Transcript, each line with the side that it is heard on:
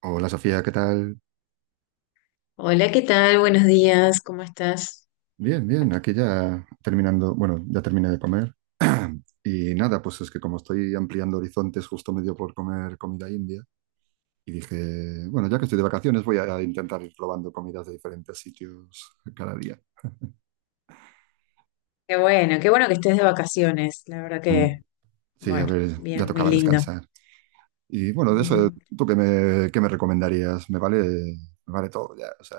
right: Hola Sofía, ¿qué tal?
left: Hola, ¿qué tal? Buenos días, ¿cómo estás?
right: Bien, bien, aquí ya terminando, bueno, ya terminé de comer y nada, pues es que como estoy ampliando horizontes, justo me dio por comer comida india y dije, bueno, ya que estoy de vacaciones voy a intentar ir probando comidas de diferentes sitios cada día.
left: Qué bueno que estés de vacaciones, la verdad
right: Mm.
left: que,
right: Sí, a
left: bueno,
right: ver, ya
left: bien, muy
right: tocaba
left: lindo.
right: descansar. Y bueno, de eso,
left: Ujú.
right: ¿tú qué me recomendarías? Me vale todo ya, o sea,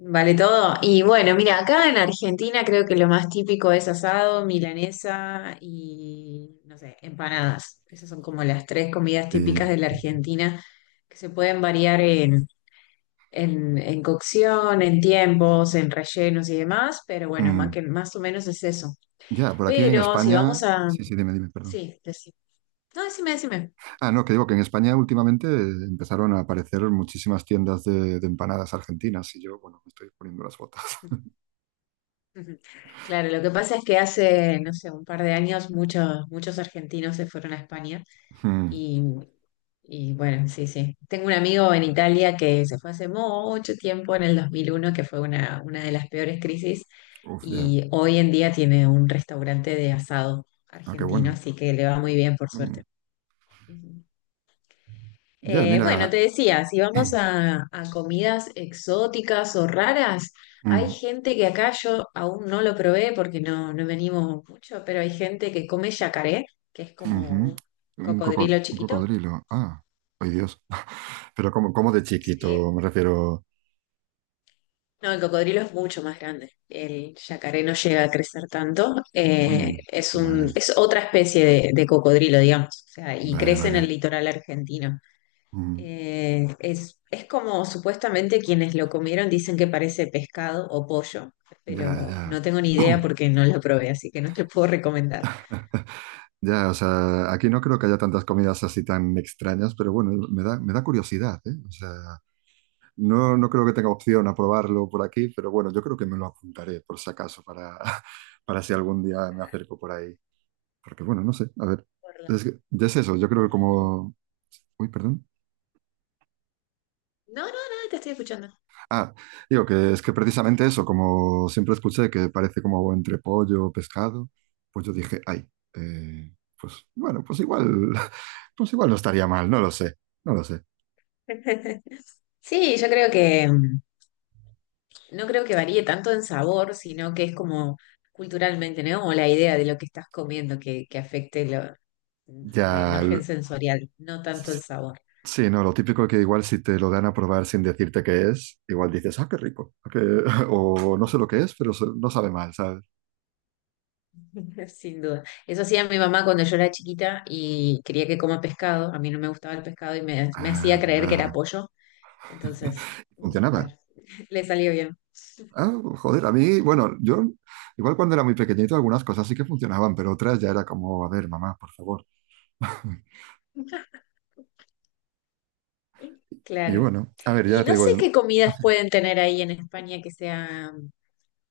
left: Vale todo. Y bueno, mira, acá en Argentina creo que lo más típico es asado, milanesa y, no sé, empanadas. Esas son como las tres comidas
right: y,
left: típicas de la Argentina que se pueden variar en cocción, en tiempos, en rellenos y demás, pero bueno, más
right: mm,
left: que, más o menos es eso.
right: ya, por aquí en
left: Pero si
right: España,
left: vamos a...
right: sí, sí, dime, dime, perdón.
left: Sí, no, decime, decime.
right: Ah, no, que digo que en España últimamente empezaron a aparecer muchísimas tiendas de empanadas argentinas y yo, bueno, me estoy poniendo las botas.
left: Ujú. Claro, lo que pasa es que hace, no sé, un par de años muchos, muchos argentinos se fueron a España
right: Mm.
left: y, y bueno, sí, sí. Tengo un amigo en Italia que se fue hace mucho tiempo, en el 2001, que fue una de las peores crisis,
right: Uf, ya.
left: y hoy en día tiene un restaurante de asado
right: Ah, qué
left: argentino,
right: bueno.
left: así que le va muy bien, por
right: Mm.
left: suerte. Ujú.
right: Ya,
left: Bueno,
right: mira.
left: te decía, si vamos a comidas exóticas o raras, hay
right: Mm,
left: gente que acá yo aún no lo probé porque no, no me animo mucho, pero hay gente que come yacaré, que es como
right: ujú.
left: un
right: Un coco-
left: cocodrilo
right: un
left: chiquito.
right: cocodrilo. Ah, ay, Dios. Pero como de
left: Sí.
right: chiquito, me refiero.
left: No, el cocodrilo es mucho más grande. El yacaré no llega a crecer tanto.
right: Mm.
left: Es un,
right: Vale,
left: es otra especie de cocodrilo, digamos. O sea, y
right: vale,
left: crece en el
right: vale.
left: litoral argentino.
right: Mm.
left: Es como supuestamente quienes lo comieron dicen que parece pescado o pollo,
right: Ya,
left: pero
right: ya.
left: no tengo ni idea porque no lo probé, así que no te puedo recomendar.
right: Ya, o sea, aquí no creo que haya tantas comidas así tan extrañas, pero bueno, me da curiosidad, ¿eh? O sea. No, no creo que tenga opción a probarlo por aquí, pero bueno, yo creo que me lo apuntaré por si acaso para, para si algún día me acerco por ahí. Porque bueno, no sé, a ver,
left: Por la-
right: ya es eso, yo creo que
left: por las dudas.
right: como... Uy, perdón.
left: No, no, no, te estoy escuchando.
right: Ah, digo que es que precisamente eso, como siempre escuché que parece como entre pollo o pescado, pues yo dije, ay, eh, pues bueno, pues igual, pues igual no estaría mal, no lo sé, no lo sé.
left: Sí, yo creo que no creo que varíe tanto en sabor, sino que es como culturalmente, ¿no? Como la idea de lo que estás comiendo que afecte
right: Ya.
left: la imagen sensorial, no tanto el sabor.
right: Sí, no, lo típico que igual si te lo dan a probar sin decirte qué es, igual dices, ah, qué rico, o no sé lo que es, pero no sabe mal, ¿sabes?
left: Sin duda. Eso hacía mi mamá cuando yo era chiquita y quería que coma pescado. A mí no me gustaba el pescado y me hacía creer
right: Anda.
left: que era pollo. Entonces, mm,
right: Funcionaba.
left: claro, le salió bien.
right: Ah, joder, a mí, bueno, yo igual cuando era muy pequeñito algunas cosas sí que funcionaban, pero otras ya era como, a ver, mamá, por favor. Y
left: Claro.
right: bueno, a ver,
left: Y
right: ya te
left: no
right: digo,
left: sé qué comidas pueden tener ahí en España que sea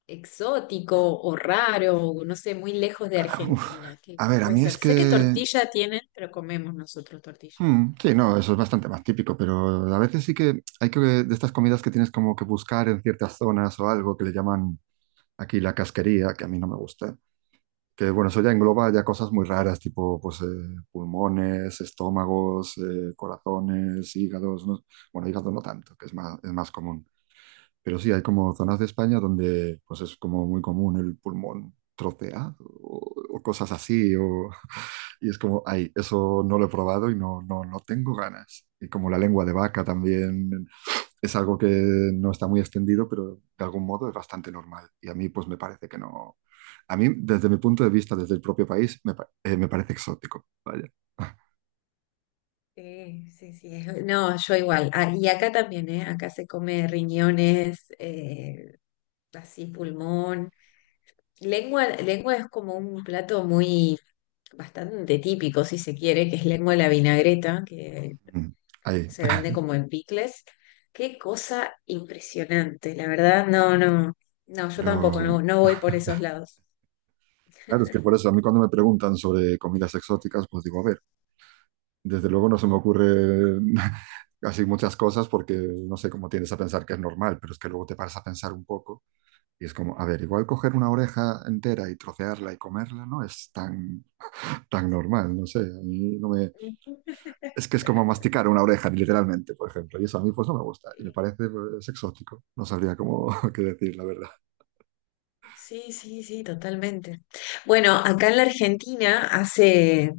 left: exótico o raro, o no sé, muy lejos de
right: uf,
left: Argentina. ¿Qué,
right: a
left: qué
right: ver, a
left: puede
right: mí
left: ser?
right: es
left: Sé que
right: que,
left: tortilla tienen, pero comemos nosotros tortilla.
right: sí, no, eso es bastante más típico, pero a veces sí que hay que, de estas comidas que tienes como que buscar en ciertas zonas o algo que le llaman aquí la casquería, que a mí no me gusta. Que bueno, eso ya engloba ya cosas muy raras, tipo pues, pulmones, estómagos, corazones, hígados, ¿no? Bueno, hígado no tanto, que es más común. Pero sí, hay como zonas de España donde pues es como muy común el pulmón troceado o cosas así. Y es como, ay, eso no lo he probado y no, no, no tengo ganas. Y como la lengua de vaca también es algo que no está muy extendido, pero de algún modo es bastante normal. Y a mí, pues me parece que no. A mí, desde mi punto de vista, desde el propio país, me parece exótico. Vaya.
left: Sí, sí, sí. No, yo igual. Ah, y acá también, ¿eh? Acá se come riñones, así pulmón. Lengua, lengua es como un plato muy, bastante típico, si se quiere, que es lengua de la vinagreta, que
right: Mm. Ahí.
left: se vende como en picles. Qué cosa impresionante, la verdad, no, no, no, yo tampoco,
right: Pero
left: no, no voy por esos lados.
right: claro, es que por eso a mí cuando me preguntan sobre comidas exóticas, pues digo, a ver, desde luego no se me ocurre así muchas cosas porque no sé cómo tiendes a pensar que es normal, pero es que luego te paras a pensar un poco y es como, a ver, igual coger una oreja entera y trocearla y comerla no es tan, tan normal, no sé, a mí no me, es que es como masticar una oreja, literalmente, por ejemplo. Y eso a mí pues no me gusta. Y me parece pues, exótico. No sabría cómo qué decir, la verdad.
left: Sí, sí, sí, totalmente. Bueno, acá en la Argentina hace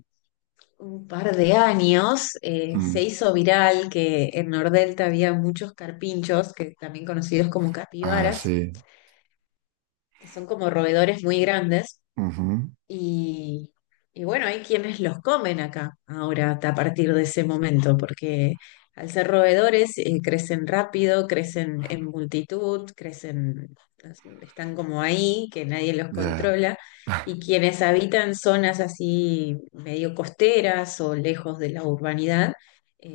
left: un par de años se
right: Mm.
left: hizo viral que en Nordelta había muchos carpinchos, que también conocidos como
right: Ah,
left: capibaras,
right: sí.
left: que son como roedores muy grandes
right: Ujú.
left: y, y bueno, hay quienes los comen acá ahora a partir de ese momento, porque al ser roedores crecen rápido, crecen en multitud, crecen, están como ahí, que nadie los
right: Ya.
left: controla. Y quienes habitan zonas así medio costeras o lejos de la urbanidad,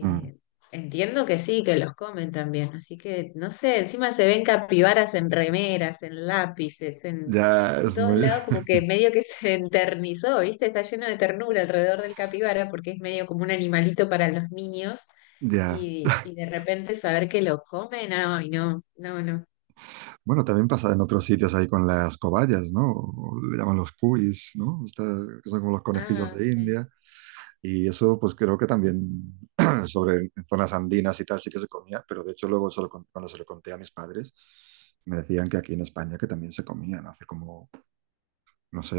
right: Mm.
left: entiendo que sí, que los comen también, así que no sé, encima se ven capibaras en remeras, en lápices, en
right: Ya,
left: en todos lados como que medio que se enternizó, ¿viste? Está lleno de ternura alrededor del capibara porque es medio como un animalito para los niños
right: Ya.
left: y de repente saber que lo comen, ay, no, no, no.
right: Bueno, también pasa en otros sitios ahí con las cobayas, ¿no? O le llaman los cuis, ¿no? Estas que son como los conejillos
left: Ah,
right: de
left: sí.
right: India. Y eso pues creo que también sobre en zonas andinas y tal sí que se comía, pero de hecho luego cuando se lo conté a mis padres, me decían que aquí en España que también se comían hace como no sé,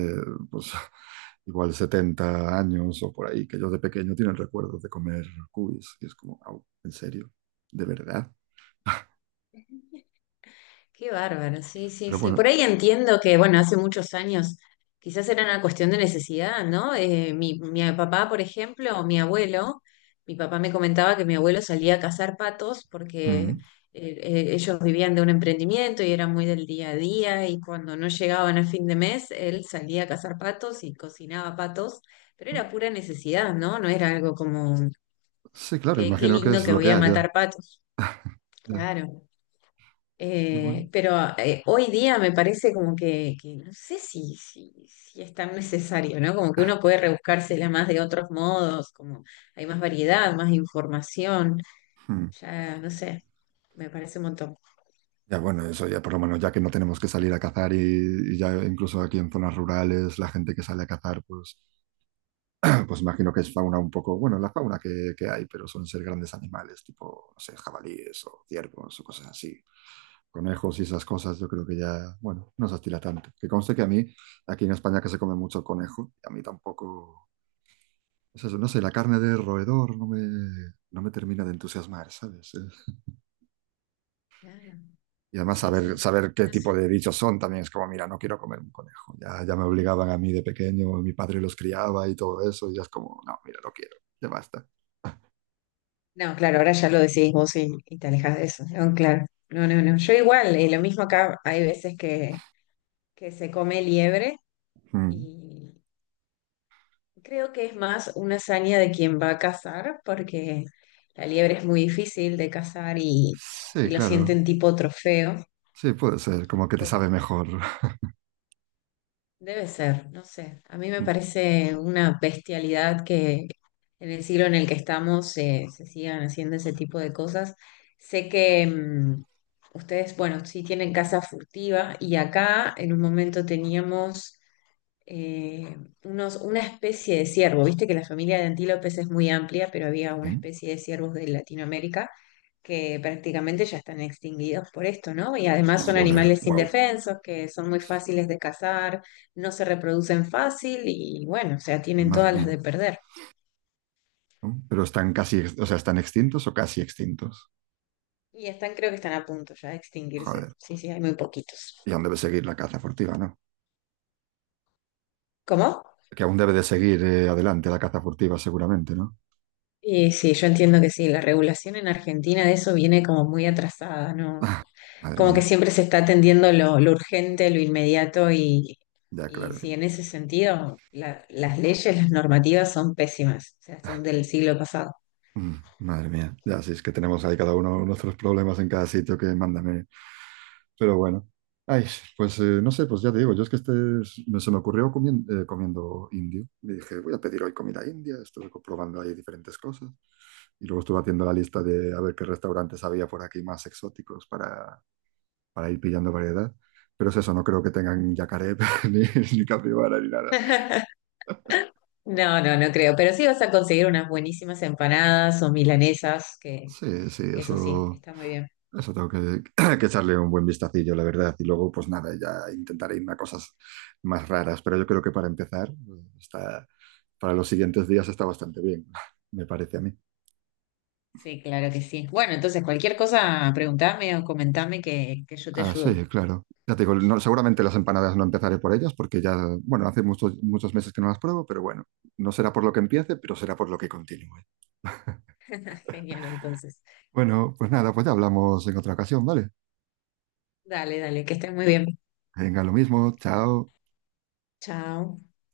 right: pues igual 70 años o por ahí, que ellos de pequeño tienen recuerdos de comer cubis. Y es como, au, ¿en serio? ¿De verdad?
left: Qué bárbaro, sí, sí,
right: Pero
left: sí.
right: bueno,
left: Por ahí entiendo que, bueno, hace muchos años quizás era una cuestión de necesidad, ¿no? Mi papá, por ejemplo, o mi abuelo, mi papá me comentaba que mi abuelo salía a cazar patos porque
right: mm,
left: ellos vivían de un emprendimiento y eran muy del día a día y cuando no llegaban a fin de mes, él salía a cazar patos y cocinaba patos, pero era pura necesidad, ¿no? No era algo como,
right: sí, claro,
left: qué, qué
right: imagino que
left: lindo
right: es
left: que
right: lo que
left: voy a
right: haya.
left: matar patos.
right: Ya,
left: Claro.
right: ya,
left: Eh,
right: bueno.
left: pero eh, hoy día me parece como que no sé si, si, si es tan necesario, ¿no? Como que uno puede rebuscársela más de otros modos, como hay más variedad, más información,
right: Mm.
left: ya no sé, me parece un montón.
right: Ya bueno, eso ya por lo menos, ya que no tenemos que salir a cazar y ya incluso aquí en zonas rurales, la gente que sale a cazar, pues, pues imagino que es fauna un poco, bueno, la fauna que hay, pero son ser grandes animales, tipo, no sé, jabalíes o ciervos o cosas así, conejos y esas cosas, yo creo que ya, bueno, no se estila tanto. Que conste que a mí, aquí en España que se come mucho conejo, a mí tampoco, es eso, no sé, la carne de roedor no me termina de entusiasmar, ¿sabes?
left: Claro,
right: Y además
left: sí,
right: saber,
left: sí,
right: saber qué
left: no
right: tipo
left: sé.
right: de bichos son también es como, mira, no quiero comer un conejo. Ya, ya me obligaban a mí de pequeño, mi padre los criaba y todo eso, y ya es como, no, mira, no quiero, ya basta.
left: No, claro, ahora ya lo decís vos y te alejas de eso, ¿no? Claro, no, no, no. Yo igual, lo mismo acá, hay veces que se come liebre.
right: Mm.
left: Creo que es más una hazaña de quien va a cazar, porque la liebre es muy difícil de cazar
right: Sí,
left: y lo
right: claro,
left: sienten tipo trofeo,
right: sí, puede ser, como que te sabe
left: pero
right: mejor.
left: debe ser, no sé. A mí me parece una bestialidad que en el siglo en el que estamos se sigan haciendo ese tipo de cosas. Sé que ustedes, bueno, sí tienen casa furtiva y acá en un momento teníamos eh, una especie de ciervo. Viste que la familia de antílopes es muy amplia, pero había una
right: Sí.
left: especie de ciervos de Latinoamérica que prácticamente ya están extinguidos por esto, ¿no? Y además son
right: Joder,
left: animales
right: wow,
left: indefensos, que son muy fáciles de cazar, no se reproducen fácil y bueno, o sea, tienen
right: madre
left: todas las
right: mía.
left: de perder.
right: ¿No? Pero están casi, o sea, están extintos o casi extintos.
left: Y están, creo que están a punto ya de extinguirse.
right: Joder.
left: Sí, sí, hay muy poquitos.
right: Y aún debe seguir la caza furtiva, ¿no?
left: ¿Cómo?
right: Que aún debe de seguir adelante la caza furtiva, seguramente, ¿no?
left: Y sí, yo entiendo que sí, la regulación en Argentina de eso viene como muy atrasada, ¿no?
right: Ah, madre
left: Como que
right: mía.
left: siempre se está atendiendo lo urgente, lo inmediato
right: Ya,
left: y
right: claro.
left: sí, en ese sentido las leyes, las normativas son pésimas, o sea, son
right: Ah.
left: del siglo pasado.
right: Mm. Madre mía, ya sí, es que tenemos ahí cada uno nuestros problemas en cada sitio que mándame. Pero bueno, ay, pues no sé, pues ya te digo, yo es que este se me ocurrió comiendo indio. Y dije, voy a pedir hoy comida india, estuve probando ahí diferentes cosas. Y luego estuve haciendo la lista de a ver qué restaurantes había por aquí más exóticos para ir pillando variedad. Pero es eso, no creo que tengan yacaré ni, ni capibara ni nada.
left: No, no, no creo, pero sí vas a conseguir unas buenísimas empanadas o milanesas,
right: Sí, sí,
left: que eso sí,
right: eso,
left: está muy bien.
right: tengo que, que echarle un buen vistacillo, la verdad. Y luego, pues nada, ya intentaré irme a cosas más raras. Pero yo creo que para empezar, está, para los siguientes días está bastante bien, me parece a mí.
left: Sí, claro que sí. Bueno, entonces cualquier cosa, preguntame o comentame que yo te
right: Ah, sí,
left: ayudo.
right: claro. Ya te digo, seguramente las empanadas no empezaré por ellas porque ya, bueno, hace muchos, muchos meses que no las pruebo, pero bueno, no será por lo que empiece, pero será por lo que continúe.
left: Genial, entonces.
right: Bueno, pues nada, pues ya hablamos en otra ocasión, ¿vale?
left: Dale, dale, que estés muy bien.
right: Venga, lo mismo, chao.
left: Chao.